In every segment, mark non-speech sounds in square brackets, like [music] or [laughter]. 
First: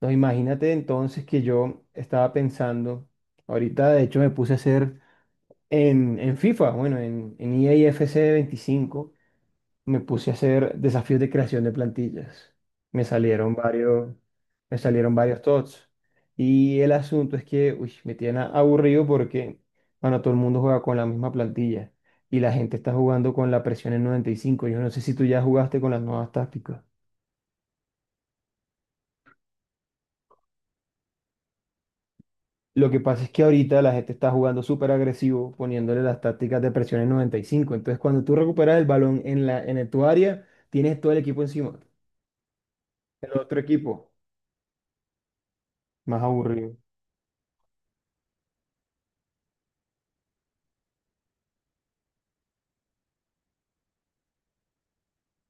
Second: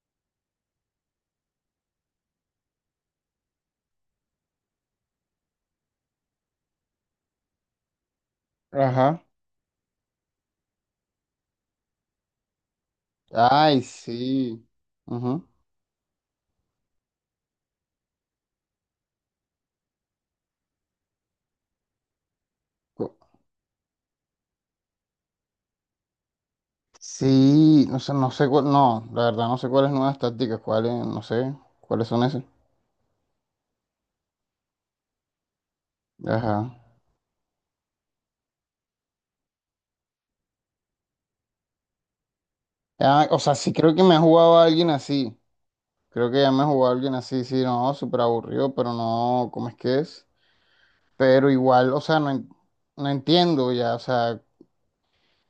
No, imagínate entonces que yo estaba pensando, ahorita de hecho me puse a hacer en FIFA, bueno, en EA FC 25, Ajá. me puse a hacer desafíos de creación de plantillas. Me salieron Ay, varios, sí. me salieron varios Ujú. TOTS. Y el asunto es que, uy, me tiene aburrido porque, bueno, todo el mundo juega con la misma plantilla y la gente está Co- jugando con la presión en 95. Yo no sé si tú ya jugaste con las nuevas tácticas. Sí, no sé, no sé cuál, no, la verdad no sé cuáles nuevas tácticas, cuáles, no sé, cuáles son esas. Lo que pasa es que ahorita la gente está jugando súper agresivo, poniéndole las Ajá. tácticas de presión en 95. Entonces, cuando tú recuperas el balón en tu área, tienes todo el equipo encima. Ah, El o sea, otro sí creo que equipo, me ha jugado a alguien así. más Creo que ya me ha aburrido. jugado a alguien así, sí, no, súper aburrido, pero no, ¿cómo es que es? Pero igual, o sea, no, no entiendo ya, o sea,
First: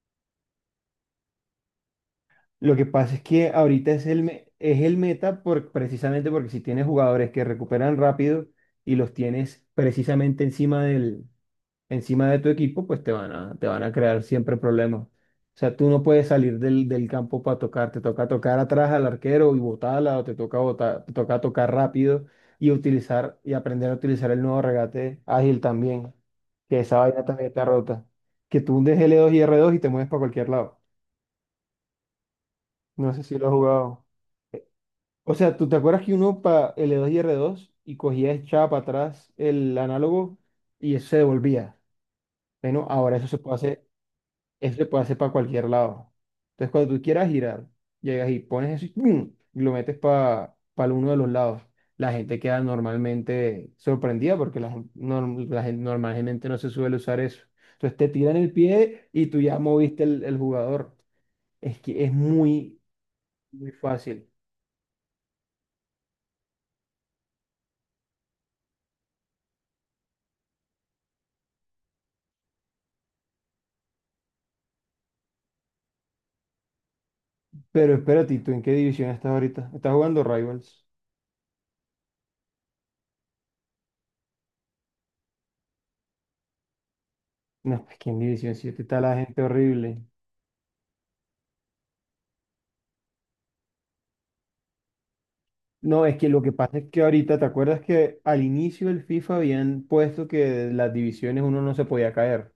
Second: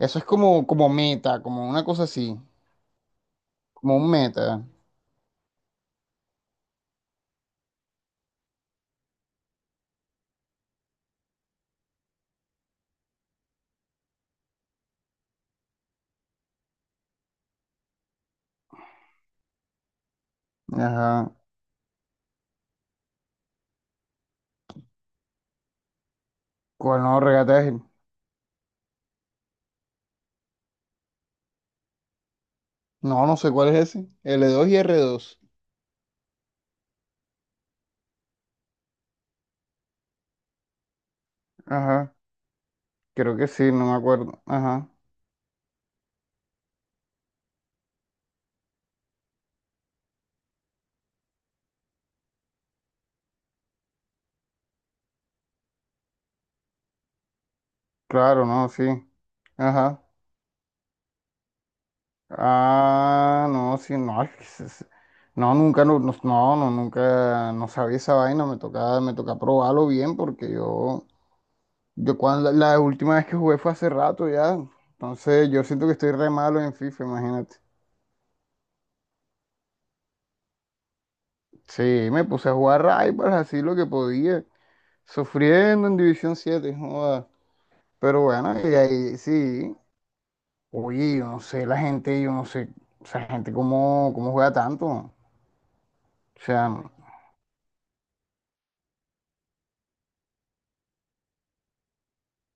eso es como meta, como una cosa así, Lo que pasa es que ahorita como es un el, me- meta. es el meta por, precisamente porque si tienes jugadores que recuperan rápido y los tienes precisamente encima de tu equipo, pues te van a crear siempre problemas. O sea, tú no puedes salir del campo para tocar, te toca tocar atrás al arquero y botarla, o te toca botar, te Ajá. toca tocar rápido y utilizar y aprender a utilizar el nuevo regate ágil también, que esa ¿Cuál no vaina también está regataje? rota. Que tú hundes L2 y R2 y te mueves para cualquier lado. No sé No, no si lo sé has cuál es jugado. ese. L2 y r O dos sea, ¿tú te acuerdas que uno para L2 y R2 y cogía echaba para atrás el análogo y eso se devolvía? Ajá. Bueno, ahora eso Creo se que puede sí, no hacer. me acuerdo. Eso se Ajá. puede hacer para cualquier lado. Entonces, cuando tú quieras girar, llegas y pones eso y ¡pum!, y lo metes para uno de los lados. La gente queda normalmente sorprendida porque la gente normalmente no se suele usar eso. Entonces te tiran Claro, el no, sí. pie y tú ya Ajá. moviste el jugador. Es que es muy, Ah, muy no, sí, no. fácil. es que se- se- No, nunca, no, no, no, no, nunca, no sabía esa vaina. Me tocaba, me toca probarlo bien porque yo cuando la última vez que jugué fue hace rato ya. Entonces yo siento que estoy re malo en FIFA, imagínate. Pero espérate, ¿Tú en qué división estás ahorita? ¿Estás jugando Rivals? Sí, me puse a jugar Rivals así lo que podía, sufriendo en División 7 joda. No, pues que en Pero División bueno, y Siete está la ahí gente sí. horrible. Oye, yo no sé, la gente, yo no sé, esa gente cómo, cómo juega tanto. O No, es que lo que pasa sea, es que ahorita, ¿te acuerdas que al inicio del FIFA habían puesto que de las divisiones uno no se podía caer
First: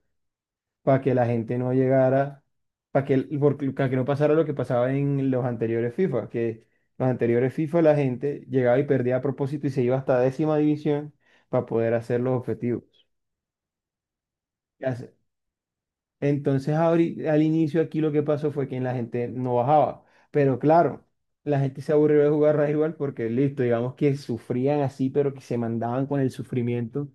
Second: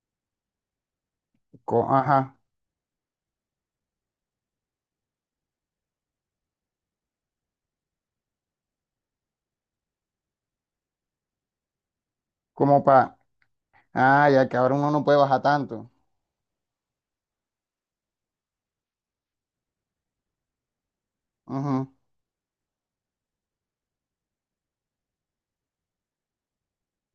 para que la gente no ajá, llegara, para que, para que no pasara lo que pasaba en los anteriores FIFA, que los anteriores FIFA la gente llegaba y perdía a propósito y se iba hasta décima división para poder hacer los como objetivos? para, ah, ya que ahora uno no puede bajar tanto. Entonces, al inicio aquí lo que pasó fue que la gente no bajaba. Pero claro, la gente Ujú, se aburrió de jugar rival porque listo, digamos que sufrían así, pero que se mandaban con el sufrimiento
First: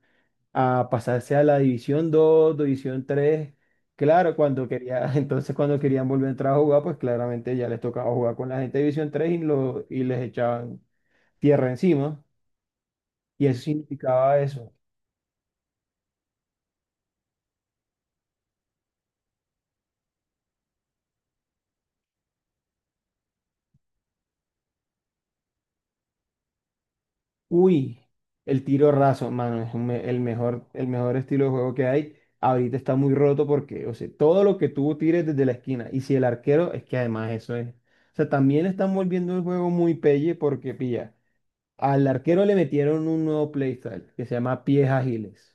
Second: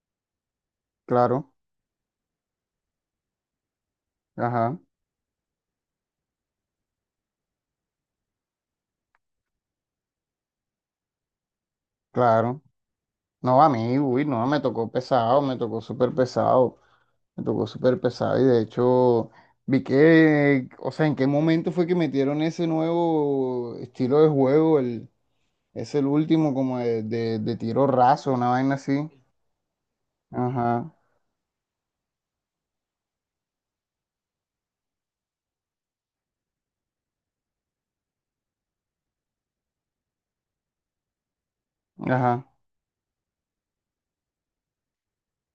a pasarse a claro, la División dos, División tres. Claro, cuando ajá, quería, [laughs] entonces cuando querían volver a entrar a jugar, pues claramente ya les tocaba jugar con la gente de División tres y les echaban tierra encima. claro. Y No, eso a mí, uy, significaba no, me eso. tocó pesado, me tocó súper pesado, me tocó súper pesado. Y de hecho, vi que, o sea, ¿en qué momento fue que metieron ese nuevo estilo de juego? Es el último como de tiro Uy, raso, una el vaina tiro así. raso, mano, es un me- el Ajá, mejor estilo de juego que hay. Ahorita está muy roto porque, o sea, todo lo que tú tires desde la esquina. Y si el arquero, es que además eso es. O sea, también están volviendo el juego muy pelle porque, pilla, al arquero ajá, le metieron un nuevo playstyle que se llama pies ágiles.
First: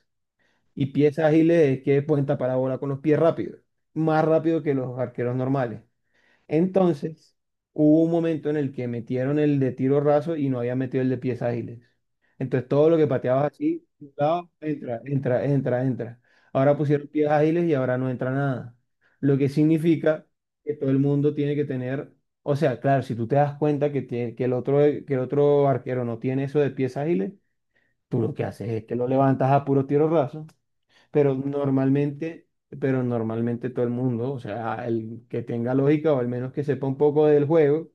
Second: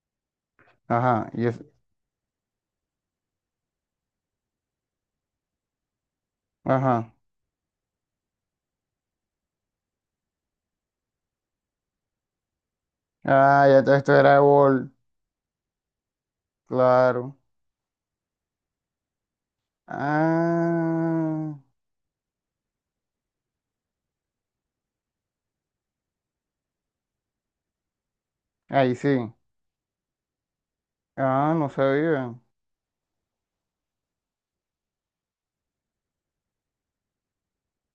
Y pies ajá. Ágiles es que pueden tapar la bola con los pies rápidos. Más rápido que los arqueros normales. Ajá. Entonces, hubo un momento en el que metieron el de tiro raso y no había metido el de pies ágiles. Entonces, todo lo que pateabas Ah, ya así, de un esto era lado, gol, entra, entra, entra, entra. Ahora pusieron pies claro. ágiles y ahora no entra nada. Lo que significa que todo el mundo tiene Ah, que tener, o sea, claro, si tú te das cuenta que, que el otro arquero no tiene eso de pies ágiles, tú lo que haces es que ahí lo sí. levantas a puro tiro raso, pero Ah, no sabía. normalmente, pero normalmente todo el mundo, o sea, el que tenga lógica o al menos que sepa un poco del juego,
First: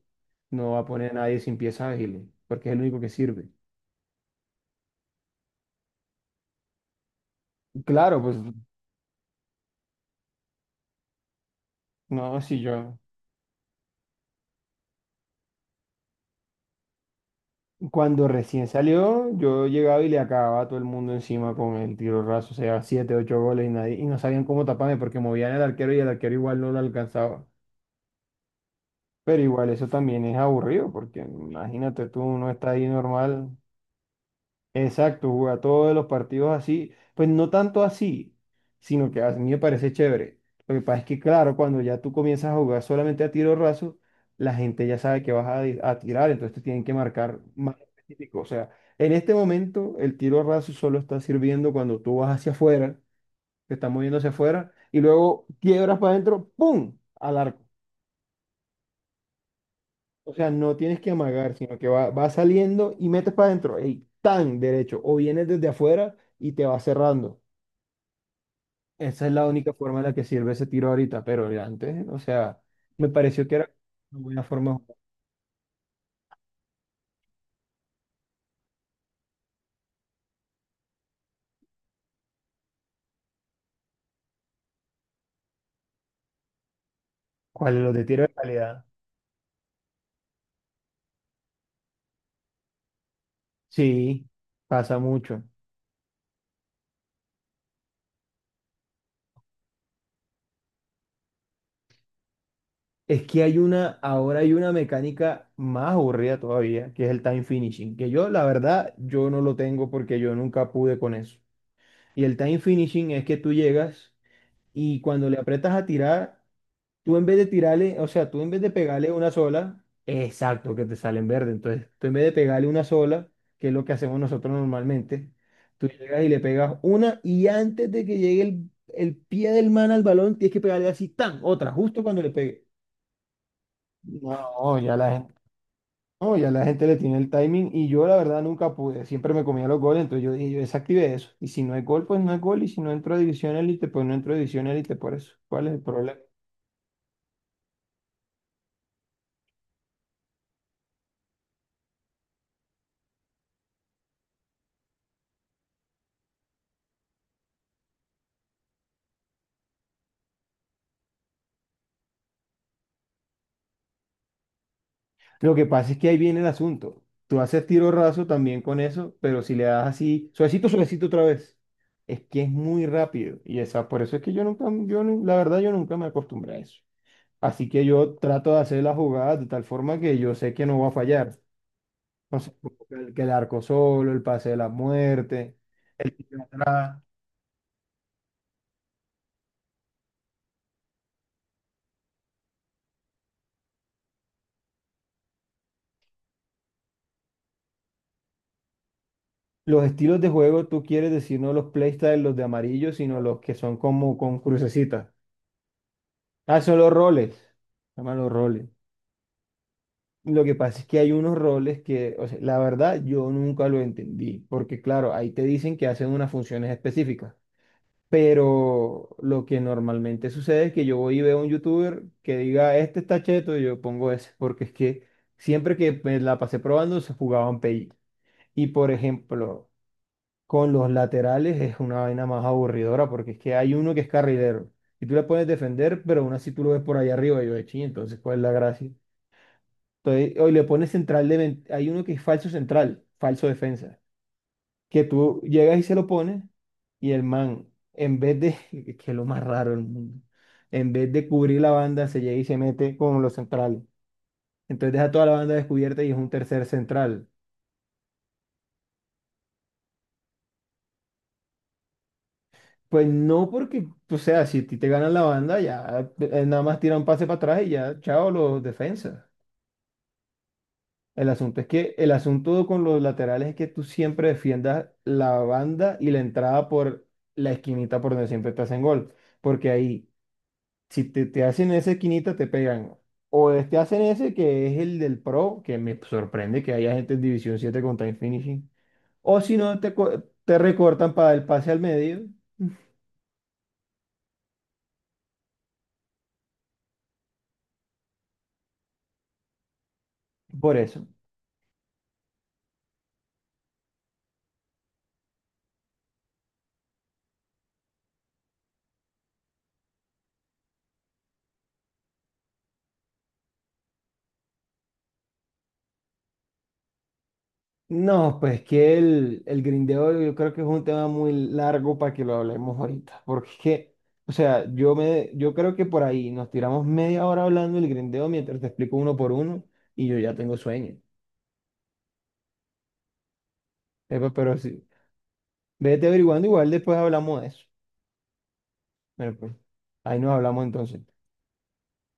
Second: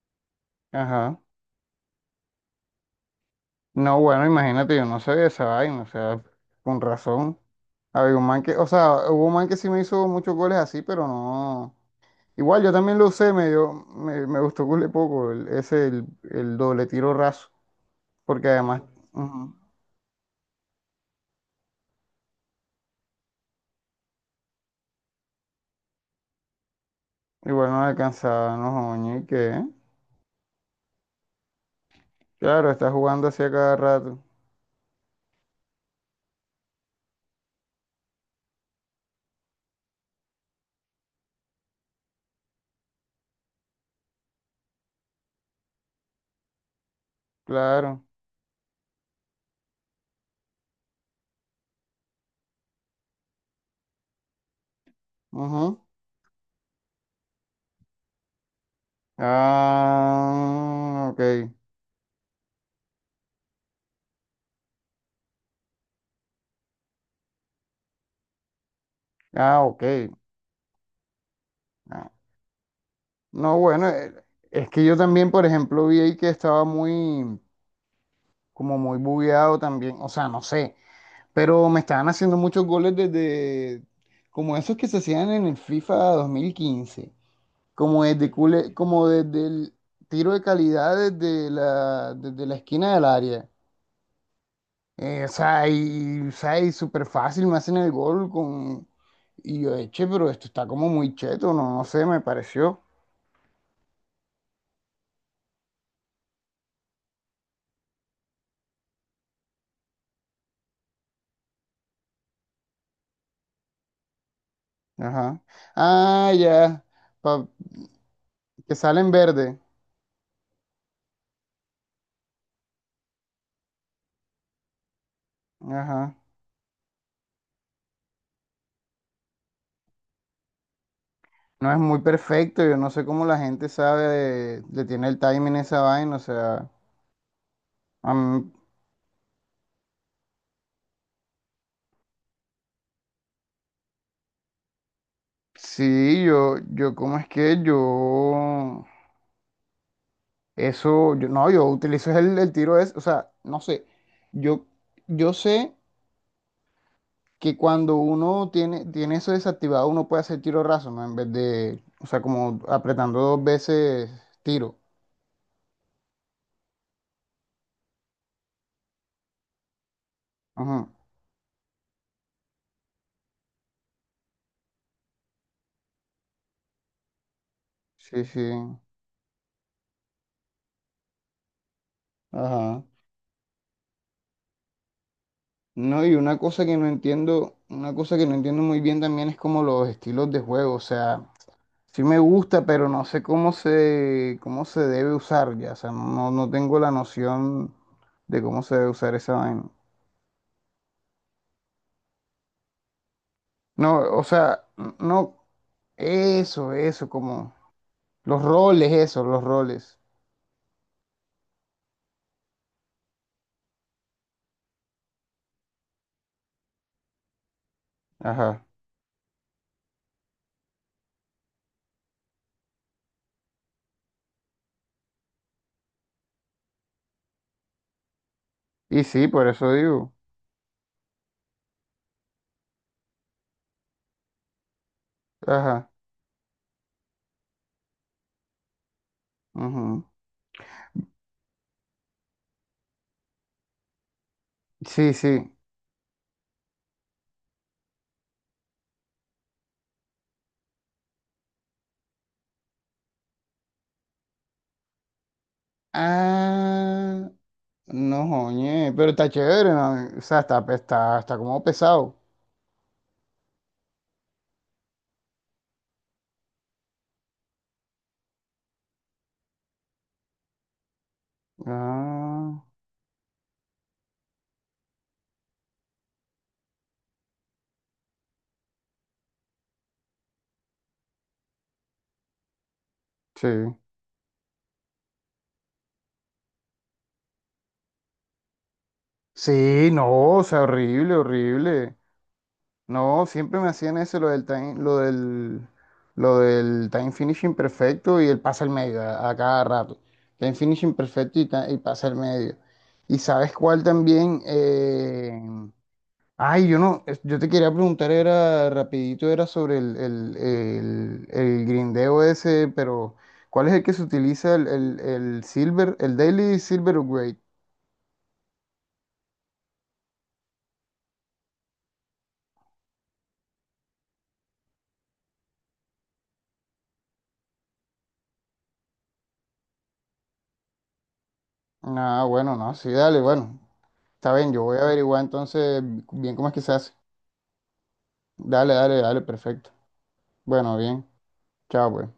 no va a poner a Ajá. nadie sin pieza ágil, porque es el único que sirve. No, bueno, imagínate, yo no sabía esa vaina, o sea, con razón. Había Claro, un pues man que, o sea, hubo un man que sí me hizo muchos goles así, pero no. no, si Igual yo también yo, lo usé, me dio, me gustó cule poco, ese, el doble tiro raso, cuando porque recién además, salió, ujú, yo llegaba y le acababa a todo el mundo encima con el tiro raso, o sea, siete, ocho goles y nadie, y no sabían cómo taparme porque movían el arquero y el arquero igual no lo alcanzaba. igual no alcanzaba, no, joña, ¿y Pero qué? igual eso también es aburrido, porque imagínate tú, uno está Claro, ahí está jugando así normal. a cada rato, Exacto, jugar todos los partidos así, pues no tanto así, sino que a mí me parece chévere. Lo que pasa es que, claro, cuando ya tú comienzas a jugar solamente a tiro raso, la gente ya sabe que vas a tirar, entonces te tienen que marcar más claro. específico. O sea, en este momento el tiro raso solo está sirviendo cuando tú vas hacia afuera, te estás moviendo hacia afuera, y luego Ujú. quiebras para adentro, ¡pum!, al arco. O sea, no tienes Ah, que ok. amagar, sino que va, va saliendo y metes para adentro, ¡ey!, tan derecho, o vienes desde afuera y te va cerrando. Esa es la Ah, única ok. forma en la que sirve ese tiro ahorita, pero el antes, Ah, o sea, me pareció que no, era bueno, una buena es forma de que jugar. yo también, por ejemplo, vi ahí que estaba muy, como muy bugueado también. O sea, no sé. Pero me estaban haciendo muchos goles desde, como esos que se hacían en el FIFA 2015. ¿Cuál es los de Como tiro desde, de cule- calidad? como desde el tiro de calidad desde desde la esquina del área. Sí, pasa O mucho. sea, y, o sea, y súper fácil, me hacen el gol con... Y yo, eche pero esto está como muy cheto, no, no sé, me pareció. Es que hay una, ahora hay una mecánica más aburrida todavía, que es el time finishing, que yo, la verdad, yo no lo tengo porque yo nunca pude con eso. Y el time finishing es que tú llegas y cuando le Ajá. apretas a Ah, tirar, ya, tú en vez de pa- tirarle, o sea, tú en vez de que sale en pegarle una verde. sola, exacto, que te sale en verde. Entonces, tú en vez de pegarle una sola, que es lo que hacemos nosotros normalmente, tú Ajá. llegas y le pegas una y antes de que llegue el pie del man al balón, tienes que pegarle así, tan, No otra, es muy justo cuando le perfecto, pegue. yo no sé cómo la gente sabe, No, le ya tiene la el gente, timing a esa vaina, o no, ya la sea... gente le tiene el timing y yo a la verdad mí- nunca pude, siempre me comía los goles, entonces yo dije, yo desactivé eso. Y si no hay gol, pues no es gol, y si no entro a división élite, pues no entro a división élite, por eso. ¿Cuál es el problema? sí, yo, ¿cómo es que yo... Eso, yo, no, yo utilizo el, tiro es, o sea, no sé, yo, yo, sé que cuando uno tiene eso desactivado, uno puede hacer tiro raso, ¿no? En vez de, o sea, como apretando dos veces tiro. Lo que pasa es que ahí viene el asunto. Tú haces tiro raso también con eso, pero si le das así, suavecito, Ajá. suavecito otra vez, es que es muy rápido. Y esa, por eso es que yo nunca, la verdad, yo nunca me acostumbré a eso. Así que yo Sí, sí. trato de hacer las jugadas de tal forma que yo sé que no va a fallar. No sé, como Ajá. Que el arco solo, el pase de la muerte, No, el y una tiro cosa que no atrás. entiendo, una cosa que no entiendo muy bien también es como los estilos de juego. O sea, sí me gusta, pero no sé cómo se debe usar ya. O sea, no, no tengo la noción de cómo se debe usar esa vaina. Los estilos de juego, tú quieres decir no los playstyles, los de amarillo, sino los que son No, como o con sea, crucecitas. no, Ah, eso, son los eso, roles. como Llaman los los roles. roles, eso, los roles. Lo que pasa es que hay unos roles que, o sea, la verdad, yo nunca lo entendí, porque claro, ahí te dicen que hacen unas funciones específicas, Ajá. pero lo que normalmente sucede es que yo voy y veo a un youtuber que diga, este está cheto, y yo pongo ese, porque es que siempre que me la pasé probando se jugaban PI. Y por Y sí, por ejemplo, eso digo. con los laterales es una vaina más aburridora, porque es que hay uno que es carrilero, y tú le pones Ajá. defender, pero aún así tú lo ves por ahí arriba, y yo de ching, entonces, ¿cuál es la gracia? Ujú. Entonces, hoy le pones Hay uno que es falso central, falso defensa, que Sí, tú sí. llegas y se lo pones y el man, en vez de... [laughs] que es lo más raro del mundo, en vez de cubrir la banda, se llega y se mete con los centrales. Entonces deja toda la banda descubierta y es un tercer central. Ah, no, joñe, pero está chévere, ¿no? O sea, está como pesado. Pues no porque, o sea, si a ti te ganan la banda, ya nada más tiran pase para atrás y ya, chao, los defensas. El asunto es que el Ah, asunto con los laterales es que tú siempre defiendas la banda y la entrada por la esquinita por donde siempre te hacen gol. Porque ahí, si te hacen esa esquinita, te pegan. sí. Te hacen ese que es el del pro, que me sorprende que haya gente en División siete con time finishing. O si no, Sí, te, co- no, o te sea, recortan horrible, para el pase al horrible. medio. No, siempre me hacían eso, lo del time finishing perfecto y el pase al medio a cada rato. Time Por finishing eso. perfecto y pase al medio. ¿Y sabes cuál también? Ay, yo no, yo te quería preguntar, era rapidito, era sobre el, el grindeo ese, pero ¿cuál es el que se utiliza el, el Silver, el Daily Silver Upgrade? No, pues que el grindeo yo creo que es un tema muy largo para que lo hablemos ahorita, porque es que, o sea, yo me, yo creo que por ahí nos tiramos media hora hablando del grindeo mientras te explico uno por uno y yo ya tengo sueño. Ah, bueno, no, sí, dale, bueno, Epa, está bien, pero yo voy a sí, averiguar entonces vete bien averiguando, cómo es que igual se hace. después hablamos de eso. Dale, dale, dale, Bueno, pues, perfecto. ahí nos hablamos Bueno, entonces. bien, chao, pues.